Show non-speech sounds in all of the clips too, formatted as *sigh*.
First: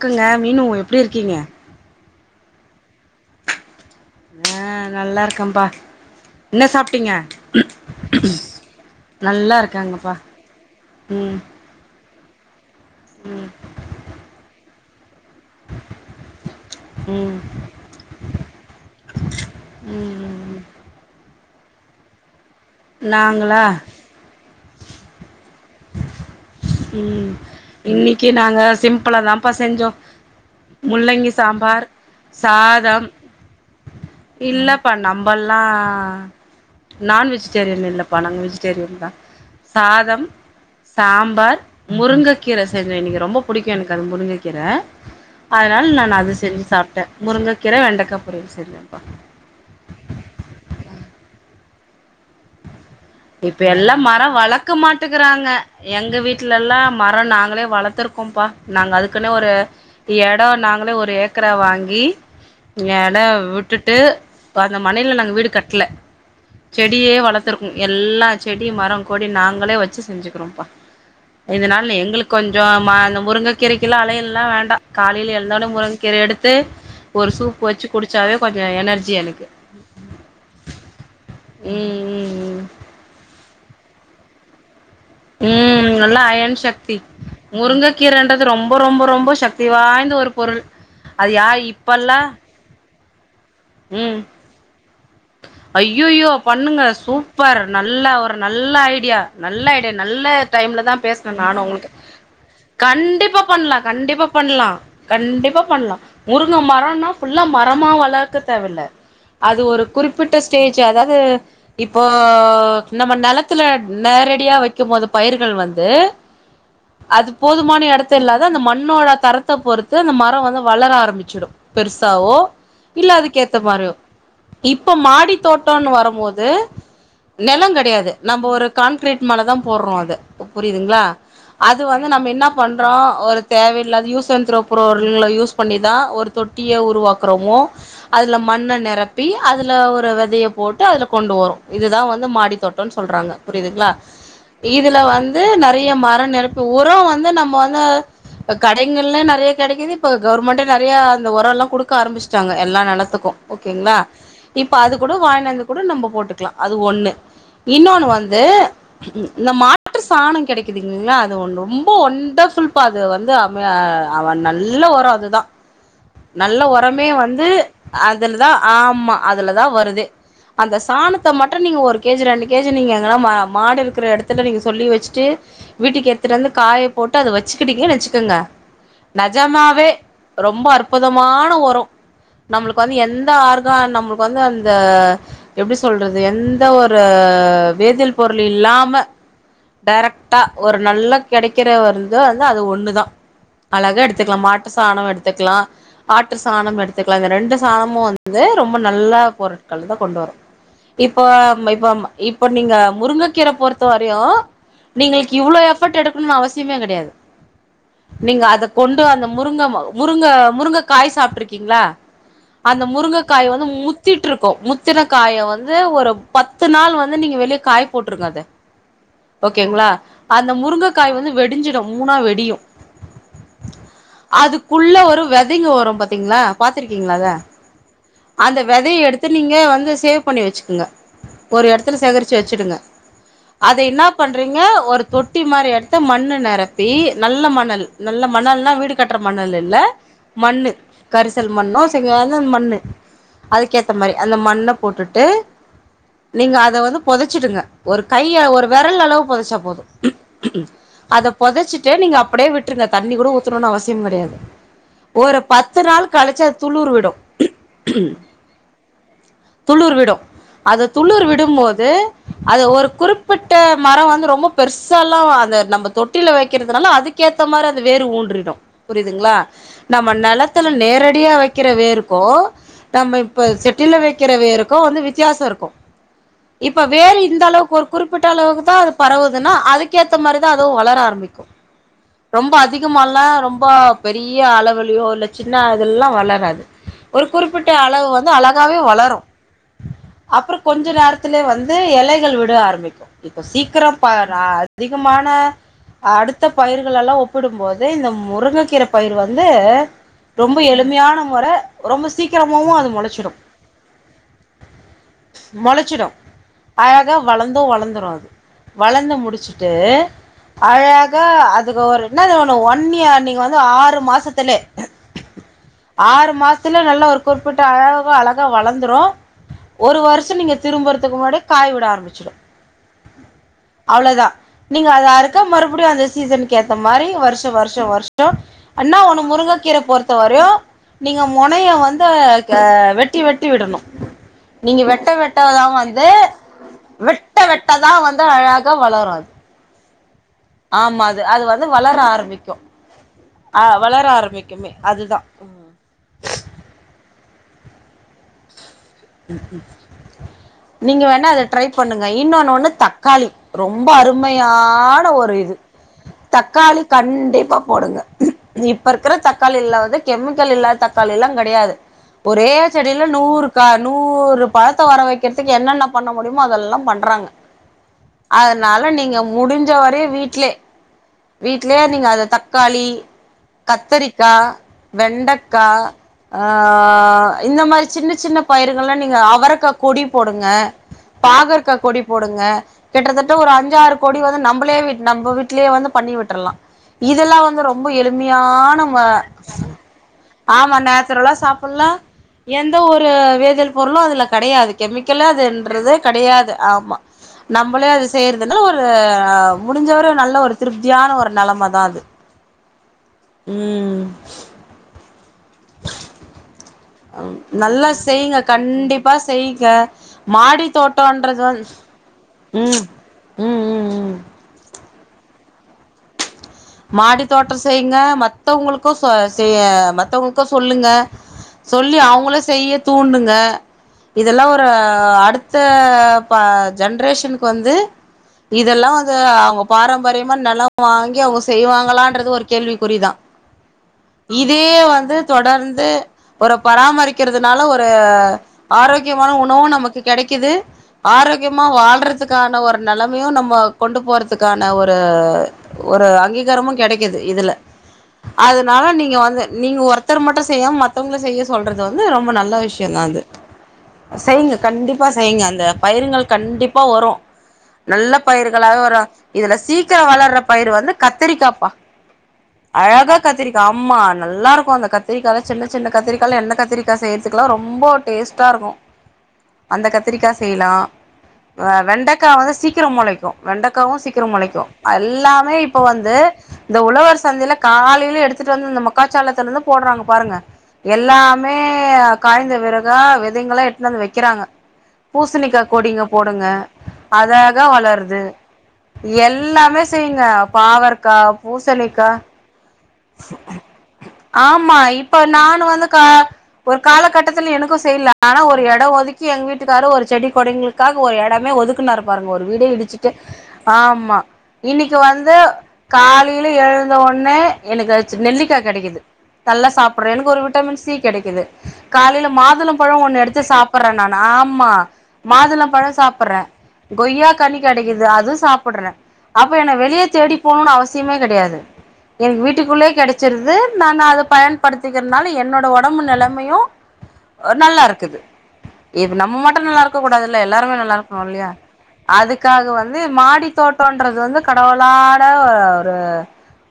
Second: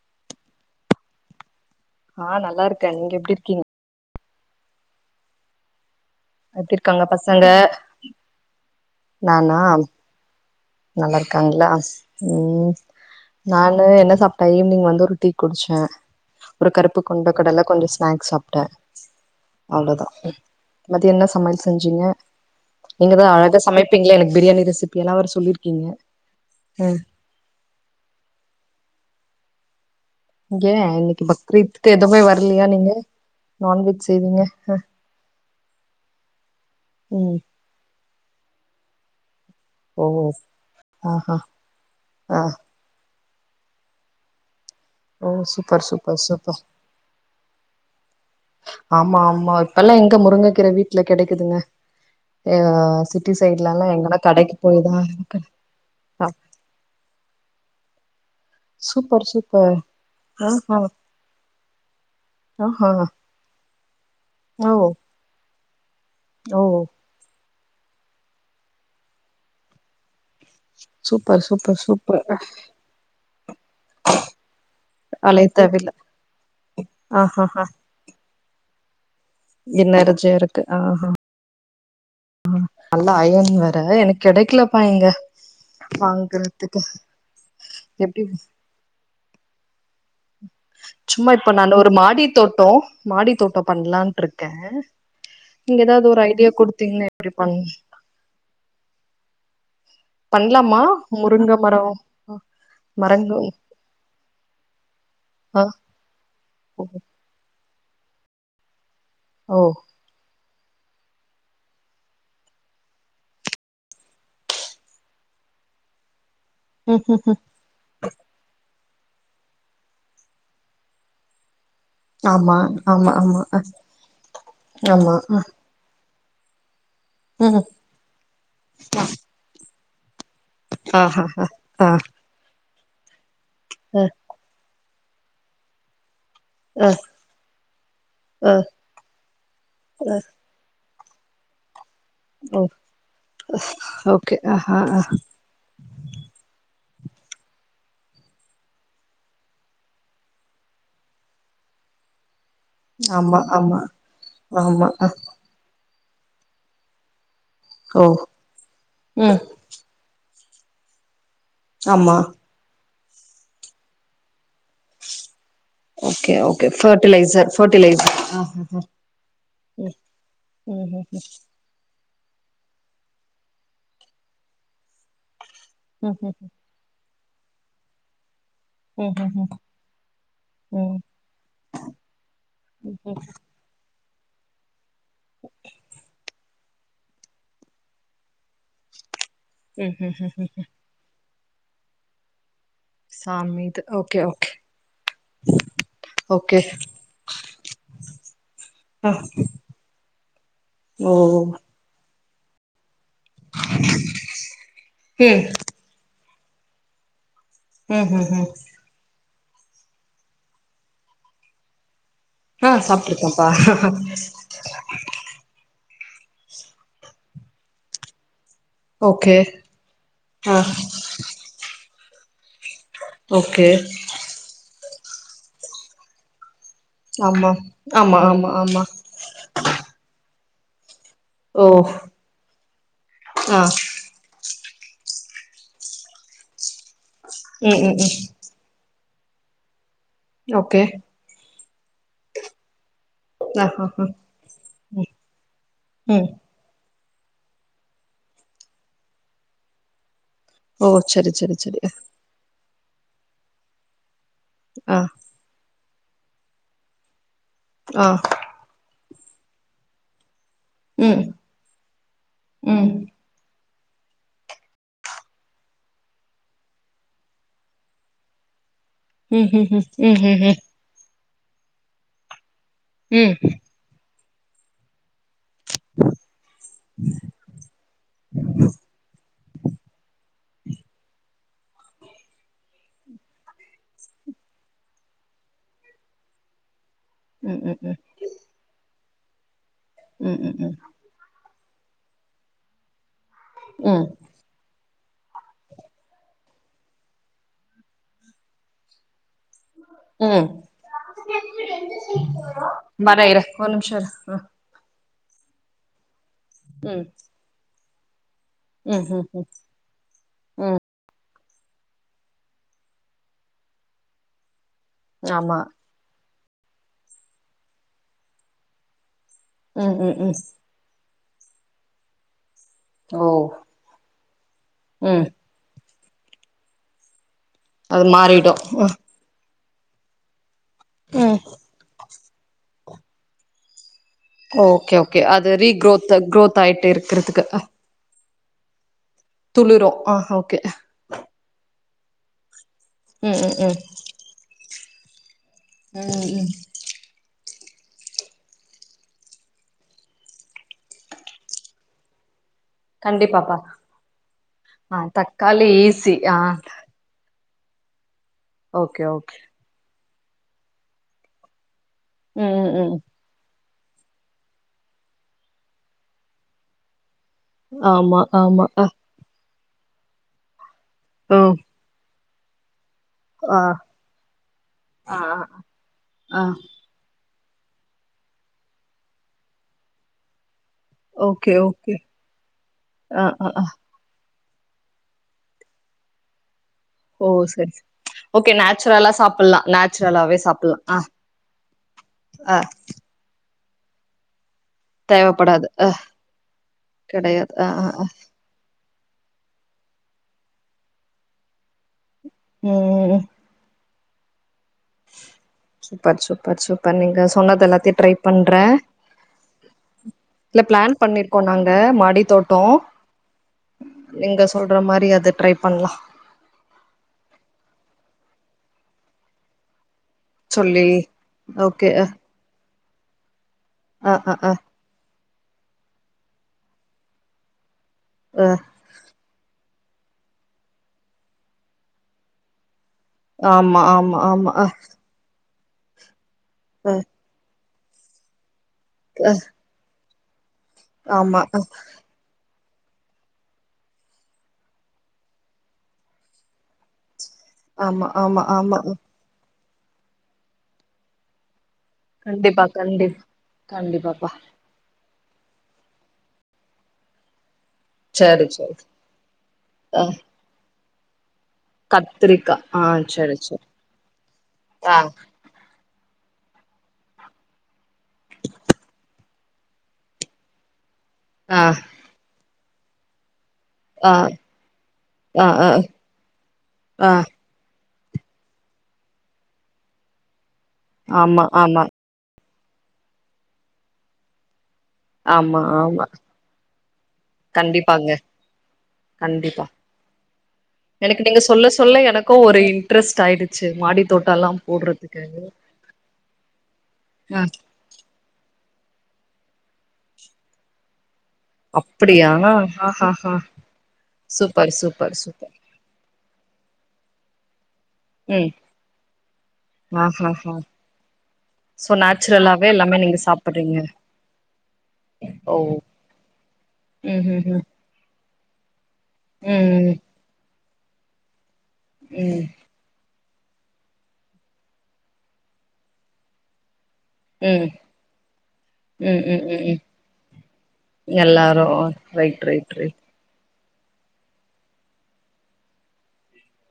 இருக்குங்க மீனு எப்டி இருக்கீங்க நா நல்லா இருக்கே நீங்க எப்டி இருக்கீங் நா நல்லா இருக்கேன்பா என்ன எப்டி இருக்காங்க சாப்ட்டீங்க பசங்க நல்லா நானா இருக்கங்கப்பா நல்லா இருக்காங்களா ம் ம் நானு என்ன சாப்பிட்டே ஈவினிங் வந்து ஒரு டீ குடிச்சே ஒரு கருப்பு கொண்ட ம் கடல கொஞ்சோ ஸ்நாக்ஸ் சாப்ட்டே அவ்ளோதா ம் ம் மதியோ என்ன சமையல் செஞ்சீங்க நீங்கதா அழகா நாங்களா சமைப்பீங்களே எனக்கு பிரியாணி ரெசிபி எல்லா வேற சொல்லிருக்கீங்க ம் இன்னிக்கு நாங்க சிம்பிளா தாப்பா செஞ்சோ ஏ இன்னைக்கு முள்ளங்கி சாம்பார் பக்ரீத்க்கு எதுவுமே வரலையா நீங்க சாதம் நான்வெஜ் செய்வீங்க இல்லப்பா நம்பெல்லா ம் நான்வெஜ் வெஜிடேரியன் இல்லப்பா நாங்க வெஜிடேரியன் தா ஓ சாதம் ஆஹா சாம்பார் ஆ முருங்கக்கீர செஞ்சே இன்னிக்கு ரொம்ப புடிக்கு எனக்கு அது முருங்கக்கீர ஓ சூப்பர் அதனால நா சூப்பர் அது சூப்பர் செஞ்சு சாப்ட்டே முருங்கக்கீர வெண்டக்கா பொரியல் செஞ்சே ஆமா ஆமா இப்பெல்லா எங்க முருங்கக்கீர வீட்ல கெடைக்குதுங்க ஆ சிட் இப்ப எல்லா மரோ வளக்க மாட்டுக்குறாங்க எங்க வீட்ல எல்லா மரோ நாங்களே வளத்துருக்கோம்ப்பா நாங்க சூப்பர் அதுக்குன்னே ஒரு சூப்பர் எடோ ஆஹா நாங்களே ஒரு ஏக்கரா வாங்கி ஆஹா எட விட் ட்டுட்டு இப்ப ஓ அந்த மனையில நாங்க வீடு கட்ல ஓ செடியே வளத்துருக் எல்லா செடி மரோ கொடி நாங்களே வெச்சு செஞ்சுக்கிறோம்ப்பா சூப்பர் சூப்பர் இதனால சூப்பர் எங்ளுக்கு கொஞ்சோ மா அந்த முருங்க கீரைக்கு எல்லா அலையல்லா வேண்டா காலையில அலை எழுந்தவுடனே தேவையில்ல முருங் கீரைய எடுத்து ஒரு ஆஹஹா சூப்பு வெச்சு குடுச்சாவே கொஞ்சோ எனர்ஜி எனக்கு எனர்ஜியா இருக்கு ஆ ஹா ம் ம் ம் நல்ல அயன் வேற எனக்கு கெடக்கலப்பா இங்க ம் நல்லா அயன் வாங்கறதுக்கு சக்தி எப்டி முருங்கக்கீரன்றது ரொம் ரொம்போ ரொம்போ ரொம்போ சக்தி வாய்ந்த ஒரு பொருள் அது யா இப்பல்லா ட்டோ மாடி தோட்டோ ம் பண்ணலான்டிருக்கே நீங்க எதாவது ஒரு ஐய்யய்யோ ஐடியா பண்ணுங்க குடுத்தீங்கன்னா எப்டி பண் சூப்பர் நல்ல ஒரு நல்ல ஐடியா நல்ல ஐடியா நல்ல பண்லாமா டைம்ல தா பேசுனே முருங்க நானு மரோ உங்ளுக்கு கண்டிப்பா மரங்கள் பண்லா, கண்டிப்பா பண்லா, கண்டிப்பா ஆ பண்லா முருங்க மரன்னா ஃபுல்லா மரமா வளக்க தேவ இல்ல ஓ அது ஒரு குறிப்பிட்ட ஸ்டேஜ் அதாது இப்போ நம்ம நெலத்துல நேரடியா வைக்கும்போது பயிர்கள் வந்து ம் ம் அது போதுமான எடத்த இல்லாத அந்த மண்ணோட தரத்த பொறுத்து அந்த மரோ வந்து வளர ஆரம்பிச்சுடு பெருசாவோ ஆமா இல்ல ஆமா அதுக்கு ஆமா ஏத்த மாரியோ இப்ப ஆமா மாடி தோட் டோனு வரும்போது ம் நெல கெடயாது நம்ம ஒரு கான்கிரீட் மேலதா போட்றோ அத இப்ப புரியுதுங்களா ஆஹா அது ஆ வந்து நம்ம என்ன பண்றோ ஒரு அ தேவையில்லாத யூஸ் அண்ட் த்ரோ அப்றோ ஒண்ணுல யூஸ் பண்ண தா ஒரு தொட்டிய அ உருவாக்குறோமோ அதுல அ மண்ண நெரப்பி அதுல ஒரு வெதய போட்டு அதுல கொண்டு வரு இதுதா வந் து மாடி ஓ தோட்டோனு சொல்றாங்க புரியுதுங்களா ஓகே ஆஹா இதுல ஆ வந் து நெறையா மர நெரப்பி உரோ வந்து நம்ம வந்து இப்ப கடைகள்லா நெறையா கெடைக்குது இப்ப கவர்மெண்டே நெறையா அந்த உர எல்லா குடுக்க ஆரம்பிச்சுட்டாங்க எல்லா நெல த்துக்கு ஆமா ஆமா ஓகேங்ளா இப்ப ஆமா அது அ கூட வாங்கினு வந்து கூட நம்ம போட்டுக்கலா அது ஒண்ணு ஓ இன்னொன்னு வந்து ம், இந்த மாட்டு சாண கெடைக்குதுங்களா அது ரொம்ப ஆமா ஒண்டர்ஃபுல் ப்ப அது வந்து அமே அது நல்ல உர அதுதா ஓகே நல்ல ஓகே உரமே வந்து ஃபர்டிலைசர் ஃபர்டிலைசர் ஆ அதுலதா ஆமா அதுலதா ம் வருதே அந்த ம் ம் சாணத்த மட் டு நீங்க ஒரு கேஜி ரெண்டு கேஜி நீங்க எங்கனா மாடு இருக்கற எடத்துல நீங்க சொல்லி வச்சுட்டு வீட்டுக்கு ம் ம் ம் எடுத்துட்டு வந்து காய போட்டு அத வச்சுக்கிட்டீங்கன்னு வச்சுக்கோங்க ம் ம் நெஜமாவே ரொம்ப ம் ம் அற்புதமான உரம் நம்மளுக்கு வந்து எந்த ஆர்கா நம்மளுக்கு வந்து அந்த எப்டி சொல்றது எந் த ஒரு வேதியல் பொருள் இல்லாம ம் ம் டேரைக்டா ஒரு நல்ல கெடைக்கிற ஒரு இது வந்து அது ஒண்ணு தா சாமி இது அழகா ஓகே எடுத்துக்லா ஓகே மாட்டு சாணோ எடுத்துக்லா ஆட்டு ஓகே சாணம் எடுத்துக் இந்த ரெண்டு சாணமு வந்து ரொம்ப ஆ நல்லா பொருட்களிருந்துதா கொண்டு வரு ஓ இப்போ இப்ப இப்ப நீங்க முருங்கக்கீர பொறுத்த வரையு நீங்களுக்கு ம் இவ்ளோ எஃப் போர்ட் எடுக்கணுனு அவசியமே கடையாது ம் ம் நீங்க ம் அத கொண்டு அந்த முருங்க முருங்க முருங்க காய் சாப்ட்டுருக்கீங்களா ஆ அந்த சாப்ட்ருக்கேன்ப்பா முருங்கக்காய் வந்து முத்திட்டு இருக்கு முத் தின காய வந்து ஒரு பத்து நாள் வந்து நீங்க வெளியே காய போட்டுருங்க அத ஓகே ஓகேங்களா அந்த ஆ முருங்கக்காய் வந்து வெடிஞ்சிடு மூணா வெடியு ஓகே அதுக்குள்ள ஒரு வெதைங்க வரு பாத்தீங்ளா பார்த்திருக்கீங்களா அத ஆமா ஆமா ஆமா அந்த ஆமா வெதைய எடுத் அத நீங்க வந்து சேவ் பண்ணி வச்சுக்கங்க ஒரு ஓ எடத்துல சேகரிச்சு வச்சுடுங்க ஆ அத என்ன பண்றீங்க ஒரு தொட்டி மாரி எடத்த மண்ணு நெரப்பி நல்ல ம் மணல் ம் ம் நல்ல மணல்னா வீடு கட்டற மணல் இல்ல மண்ணு ஓகே கல் மண்ணோ செங்க அந்த மண்ணு ஆ ஆ அதுக்கேத்த ஆ மாரி அந்த மண்ண போட்டுட்டு ம் நீங்க அத வந்து பொதச்சிட்டுங்க ஒரு கைய ஒரு விரல் அளவு பொதச்சா போது ஓ சரி அத சரி சரி பொதச்சுட்டு நீங்க அப்டியே விட்டுருங்க தண்ணி கூட ஊத்தணுனு அவசியம் கடையாது ஆ ஒரு பத்து நாள் கழிச்சு அது துளுர் விடு ஆ துளுர் விடு அத ம் துளுர் விடும்போது அத ஒரு ம் குறிப் பிட்ட மரம் வந்து ரொம்ப பெருசாலா அது நம்ப தொட்டியில வைக்கிறதுனால அதுக்கேத் அந்த மாற அது வேறு ஊன்றிடு புரிதுங்ளா ம் ம் ம் நம்ம ம் ம் நெலத்தல நேரடியா வெக்கிற வேருக்கு நம்ம ம் இப்ப செட்டில வெக்கிற வேருக்கு வந்து வி த்தியாசோ இருக்கு இப்ப வேறு இந்த அளவுக்கு ஒரு குறிப்பிட்ட அளவுக்குதா அது பரவுதுனா அதுக்கேத்த மாரி நா அதுவு வளர ஆரம்பிக்கு ரொம்ப அதிகமால்லா ரொம்ப பெரிய அளவிலயோ இல்ல சின்னதெல்லா வளராது ஒரு குறிப்பிட்ட ம் ம் ம் ம் ம் அளவு வந்து அழகாவே வளரு அப்றோ கொஞ்ச நேரத்திலயே வந்து எலைகள் விட ஆரம்பிக்கு இப்ப சீக்கிரோ ம் ம் யா அதிகமான அடுத்த பயிர்களெல்லா ஒப்பிடும்போது இந்த முருங்கக்கீர பயிர் வந்து ம் ம் ரொம்ப எளிமையான மொற ரொம்ப சீக்கிரமாவு அது வரே மொளச்சிடு இரு ஒரு நிமிஷோ இரு ஆ மொளச்சிடு ம் அழகா வளந்து வளந்துரு அது ம் வளந்து ம் ம் முடிச்சுட்டு ம் அழகா அதுக்கு ஒரு என்ன ஒண்ணு ஒன்னியா நீங்க வந்து ஆறு மாசத்தலே ஆமா ஆறு மாசத்துல நல்லா ஒரு குறிப்பிட்ட அழவா அழகா வளந்துரு ம் ஒரு ம் ம் வருஷோ நீங்க திரும்பறதுக்கு முன்னாடி காய் விட ஆரம்பிச்சிடு ஓ அவ்ளதா நீங்க அதா ம் அறுக்க மறுபடியு அந்த சீசனுக்கு ஏத்த மாரி வருஷ் த்த வருஷோ அது வருஷோ மாறிடு ம் அண்ணா ஒன்னு முருங்கக்கீர பொறுத்த வரையு நீங்க ம் மொனய வந்து அ வெட்டி வெட்டி விடணு நீங்க ஓகே வெட்ட ஓகே அது வெட்டதான் வந்து ரீக்ரோத் குரோத் ஆயிட்டு வெட்ட இருக்கிறதுக்கு வெட்டதான் வ ந்து அழகா வளரு அது துளிரு ஆ ஓகே ஆமா அது அது வந்து வளர ஆரம்பிக்கு ம் ம் அ ம் வளர ஆரம்பிக்குமே அதுதா ம் ம் ம் நீங்க வேணா அத ட்ரை பண்ணுங்க இன்னொன்னு ஒன்னு தக்காளி கண்டிப்பாப்பா ரொம்ப ஆ அருமையான ஒரு இது தக்காளி ஈஸி ஆ தக்காளி கண்டிப்பா போடுங்க இப்போ ஓகே இருக்கிற ஓகே தக்காளில்ல வந்து கெமிக்கல் இல்லாத தக்காளி எல்லாங் கெடையாது ஒரே ம் ம் ம் செடில நூறு க நூறு பழத்த வர வெக்கிறதுக்கு என்னென்ன பண்ண முடியுமோ அதெல்லா பண்றாங்க ஆமா ஆமா அ அதனால நீங்க முடிஞ்ச வரையு வீட்லே ஓ வீட்லயே நீங்க அத தக்காளி ஆ கத்திரிக்கா ஆ வெண்டக்கா அ ஆ ஆ இந்த மாரி சின்ன சின்ன பயிர்கள்ல்லா நீங்க அவரக்கா கொடி போடுங்க ஓகே பாகற்கா ஓகே கொடி போடுங்க ஆ கிட்டத்தட்ட ஆ ஒரு ஆ அஞ்சாறு கொடி வந்து நம்மளே வ நம்ம வீட்லயே வந்து பண்ணி விட்டுரலா ஓ இதெல்லா வந்து சரி ரொம்ப சரி ஓகே எளிமையான ம நேச்சுரலா சாப்பிடலாம் நேச்சுரலாவே ஆமா சாப்பிடலாம் ஆ நேச்சுரலா சாப்பில்லா ஆ எந்த ஒரு வேதியல் பொருளு அதுல கெடயாது தேவைப்படாது அ கெமிக்கலாதுன்றதே கெடையாது ஆமா கிடையாது ஆ ஆ நம்மளே அது ஆ செய்றது தென்ன ஒரு முடிஞ்சவர நல்லா ஒரு திருப்தியான ஒரு நெலமைதா அது ம் ம் ம் சூப்பர் சூப்பர் சூ இப்ப நீங்க சொன்னது நல்லா எல்லாத்தையு ட்ரை செய்ங்க பண்ற கண்டிப்பா செய்ங்க இல்ல மாடி ப்ளான் பண்ணிருக்கோ தோட்டோன்றது வந் நாங்க மாடி தோட்டோ ம் ம் ம் ம் நீங்க சொல்ற மாரி அது ட்ரை பண்லா மாடி தோட்டோ செய்ங்க மத்தவங்களுக்கு சொ செய மத்தவங் க்க சொல்லி சொல்லுங்க ஓகே சொல்லி அ அவுங்ள செய்ய தூண்டுங்க ஆ இதெல்லா ஆ ஒரு அடுத்த ப ஜென்ரேஷன்க்கு வந்து ஆ இதெல்லா வந்து அவுங்க பாரம்பரியமா நிலம் வாங்கி அவுங்க செய்வாங்களன்றது ஒரு கேள்விக்குறிதா ஆமா ஆமா ஆமா இதே வந்து தொடர்ந்து ஒரு அ பராமரிக்கிறதுனால ஒரு ஆரோக்கியமான உணவு நமக்கு கெடைக்குது ஆமா ஆமா அ, ஆரோக்கியமா வாழ்றதுக் க்கான ஒரு நிலைமையு நம்ம கொண்டு போறதுக்கான ஒரு ஒரு அங்கீகாரமு கெடைக் கிது இதுல ஆமா ஆமா அதனால ஆமா நீங்க வந்து நீங்க ஒருத்தர் மட்டு செய்யாம மத்த மத்தவங்க செய்ய சொல்றது வந்து ரொம்ப நல்ல கண்டிப்பா விஷய தா கண்டி இது கண்டிப்பாப்பா செய்ங்க கண்டிப்பா செய்ங்க அந்த பயிர்ங்கள் கண்டிப்பா வரு நல்ல சரி சரி பயிர்களாவே வரு இதுல சீக்கிர அ வளர்ற பயிர் வந்து கத்திரிக்காப்பா கத்திரிக்கா ஆ அழகா சரி கத்திரிக்கா சரி ஆமா நல்லாருக்கு அந்த ஆ கத்திரிக்காய சின்ன சின்ன கத்திக்காயல எண்ண கத்திரிக்கா செய்யறதுக்ல்லா ரொம்ப டேஸ்ட்டா இருக்கு அந்த கத்திரிக்கா செய்யலா ஆ வெண்டைக்கா வந்து சீக்கிரம் முளைக்கு வெண்டைக்காவு ஆ சீக்கிரம் முளைக்கு ஆ எல்லாமே ஆ இப்ப வந் ந்து இந்த ஆ உழவர் சந்தைல காலைல எடுத்துட்டு வந்து இந்த மக்காச்சோளத்துல இருந்து போடுறாங்க பாருங்க ஆமா எல்லாமே ஆமா காய்ந்த விறகா விதைங்களா எட்டுன்னு வந்து வைக்கிறாங்க ஆமா பூசணிக்கா கொடிங்க ஆமா போடுங்க அழகா கண்டிப்பாங்க வளருது கண்டிப்பா எல்லாமே செய்யுங்க பாவற் எனக்கு நீங்க சொல்ல சொல்ல எனக்கு ஒரு இ ஆமா இப்ப போடுறதுக்கு நானு வந்து கா ஒரு அ காலகட்டத்துல எனக்கு செய்ல ஆனா ஒரு எட ஒதுக்கி எங்க வீட்டுக்காரு ஒரு செடி கொடங்ளு க்காக ஒரு எடமே ஒதுக்குனாரு பாருங்க அப்படியா ஒரு வீடே இடிச்சுட்டு ஆஹாஹா ஆமா சூப்பர் இன்னைக்கி சூப்பர் வந்து சூப்பர் காலையில எழுந்த உன்னே எனக்கு சி ம் நெல்லிக்கா கெடைக்குது நல்ல சாப்றே எனக்கு ஒரு ஆஹாஹா விட்டமீன் சி கெடைக்குது சோ காலைல நேச்சுரலாவே மாதுளம் எல்லாமே பழம் நீங்க ஒண்ணு எடுத்து சாப்பிடுறீங்க சாப்பறே நானு ஆமா ஓ மாதுளம் பழம் சாப்பறே ம் கொய்யா ம் கனி கெடைக்குது அது சாப்டுறே அப்ப என்ன ம் வெளிய தேடி போணுன்னு அவசியமே கெடையாது ம் எனக்கு வீட்டுக்குள்ளயே கெடச் ச்சுருது நா அத பயன்படுத்திக்கிறதுனா ல என்னோட உடம்பு நெலைமையு ஓ ம் ம் நல்லா இருக்குது இப்ப ம் நம்ம ம் ம் மட்டு ம் நல்லா இருக்க கூடாதுல்ல எல்லாருமே நல்லா இருக்கணு இல்லையா எல்லாரு ரைட் அதுக்காக ரைட் வந்து ரைட் மாடி தோட்டன்றது வந்து கடவுளாட ஒரு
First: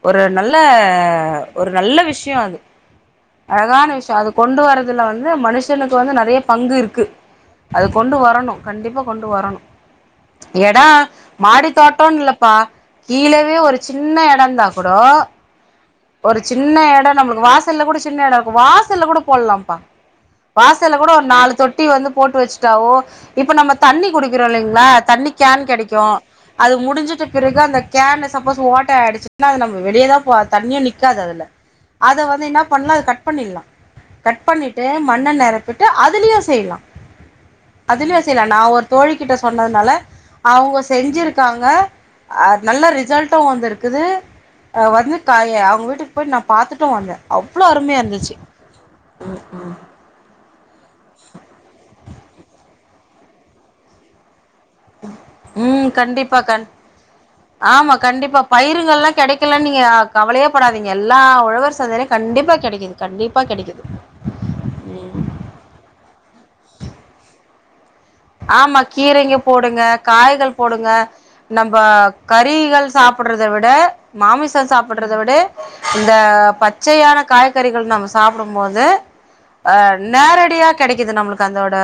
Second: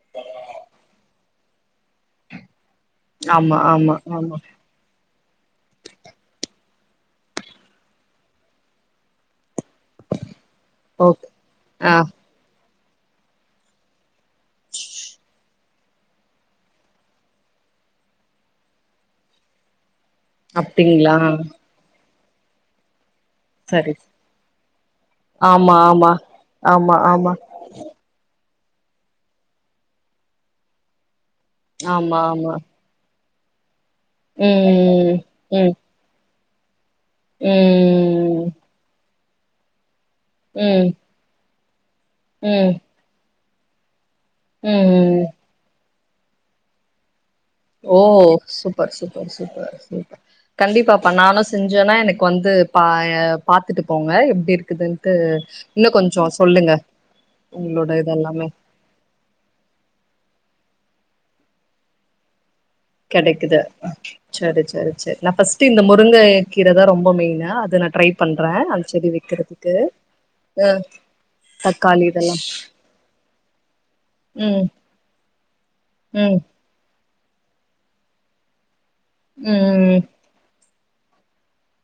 ஒரு நல்ல ஒரு நல்ல விஷ்ய அது ஆமா அழகான ஆமா விஷ்ய அது ஆமா கொண்டு வர இதுல வந்து மனுஷனுக்கு வந்து நெறைய பங்கு இருக்கு அது கொண்டு வரணு கண்டிப்பா கொண்டு வரணு எட ஓகே மாடி ஆ தோட்டன் இல்லப்பா கீழேவே ஒரு சின்ன எடந்தா குடோ ஒரு சின்ன எட நம்ளுக்கு வாசல்ல கூட சின்ன எட இருக்கு வாசல்ல கூட போட்லாம்ப்பா வாசல்ல கூட அப்டிங்களா ஒரு நாலு தொட்டி வந்து போட்டு வச்சுட்டாவோ இப்ப நம்ம சரி தண்ணி குடிக்கிறோ இல்லைங்ளா தண்ணி கேன் ஆமா கெடைக்கு ஆமா அது ஆமா முடிஞ்சுட்டு ஆமா பிறகு அந்த கேன்ல சப்போஸ் ஓட்ட ஆயிடுச்சுன்னா அது நம்ம வெளியதா போவ தண்ணியு நிக்காது அதுல ஆமா அத வந்து ஆமா என்ன பண்லா கட் பண்ணிட்லா கட் பண்ணிட்டு ம் மண்ண ம் நிரப்பிட்டு அதுலயே செய்லா ம் அதுலயே செய்யல நா ஒரு தோழிகிட்ட சொன்னதுனால அவுங்க ம் செஞ்சிருக்காங்க அத் ம் நல்ல ரிஜல்ட்டு வந்துருக்குது வந்து ம் காய அவுங் வீட்டுக்கு போய்ட்டு நா பாத்துட்டூ வந்தே அவ்ளோ ஓ அருமையா இருந்துச்சு சூப்பர் சூப்பர் சூப்பர் சூப்பர் கண்டிப்பாப்பா நானு செஞ்சேன்னா எனக்கு வந்து பா பாத்துட்டு போங்க எப்டி இருக் *unintelligible* ம் இன்னு கொஞ்சொ கண்டிப்பா கண் சொல்லுங்க ஆமா உங்களோட கண்டிப்பா இதெல்லாமே பயிருகள்லா கெடைக்கு க்கெல்லா நீங்க அ கவலையேப்படாதீங்க எல்லா உழவர் சந்தைலயு கண்டிப்பா கெடைக்குது கெடைக்குது செரி செரி செரி நா ஃபர்ஸ்ட்டு இந்த முருங்கைக்கீர தா ரொம்ப மெயினு அது நா ட்ரை பண்றே ஆமா அது செடி கீரைங்க வைக்கிறதுக்கு போடுங்க காய்கள் அஹ் போடுங்க நம்ம தக்காளி இதெல்லா கறிகள் சாப் சாப்புட்றத விட ம் மாமிசம் சாப்புட்றத விட இந்த ம் பத் ச்சையான காய்கறிகள் நம்ம சாப்டும் போது ம் நேரடியா கெடைக்குது நம்ளுக்கு கந்தோட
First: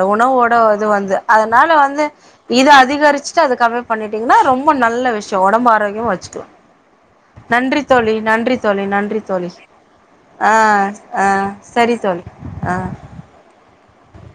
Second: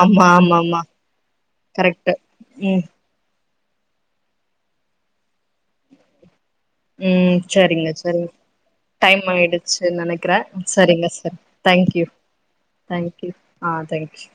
ஆமா உணவோட ஆமா ஆமா இது வந்து அதனால வந்து கரெக்ட் இது அது ம் அதிகரிச்சுட்டு அது கம்மி பண்ணிட்டீங்கன்னா ரொம்ப நல்ல விஷயொ ஒடம்பு ஆரோக்கியமா வச்சுக்லா ம் நன்றி சரிங்க தோழி சரிங்க நன்றி தோழி நன்றி டைம் தோழி ஆயிடுச்சு நெனைக்கிறே ஆ சரிங்க ஆ சரி சரி தேங்க்யூ தோழி ஆ ஆ தேங்க்யூ தேங்க்யூ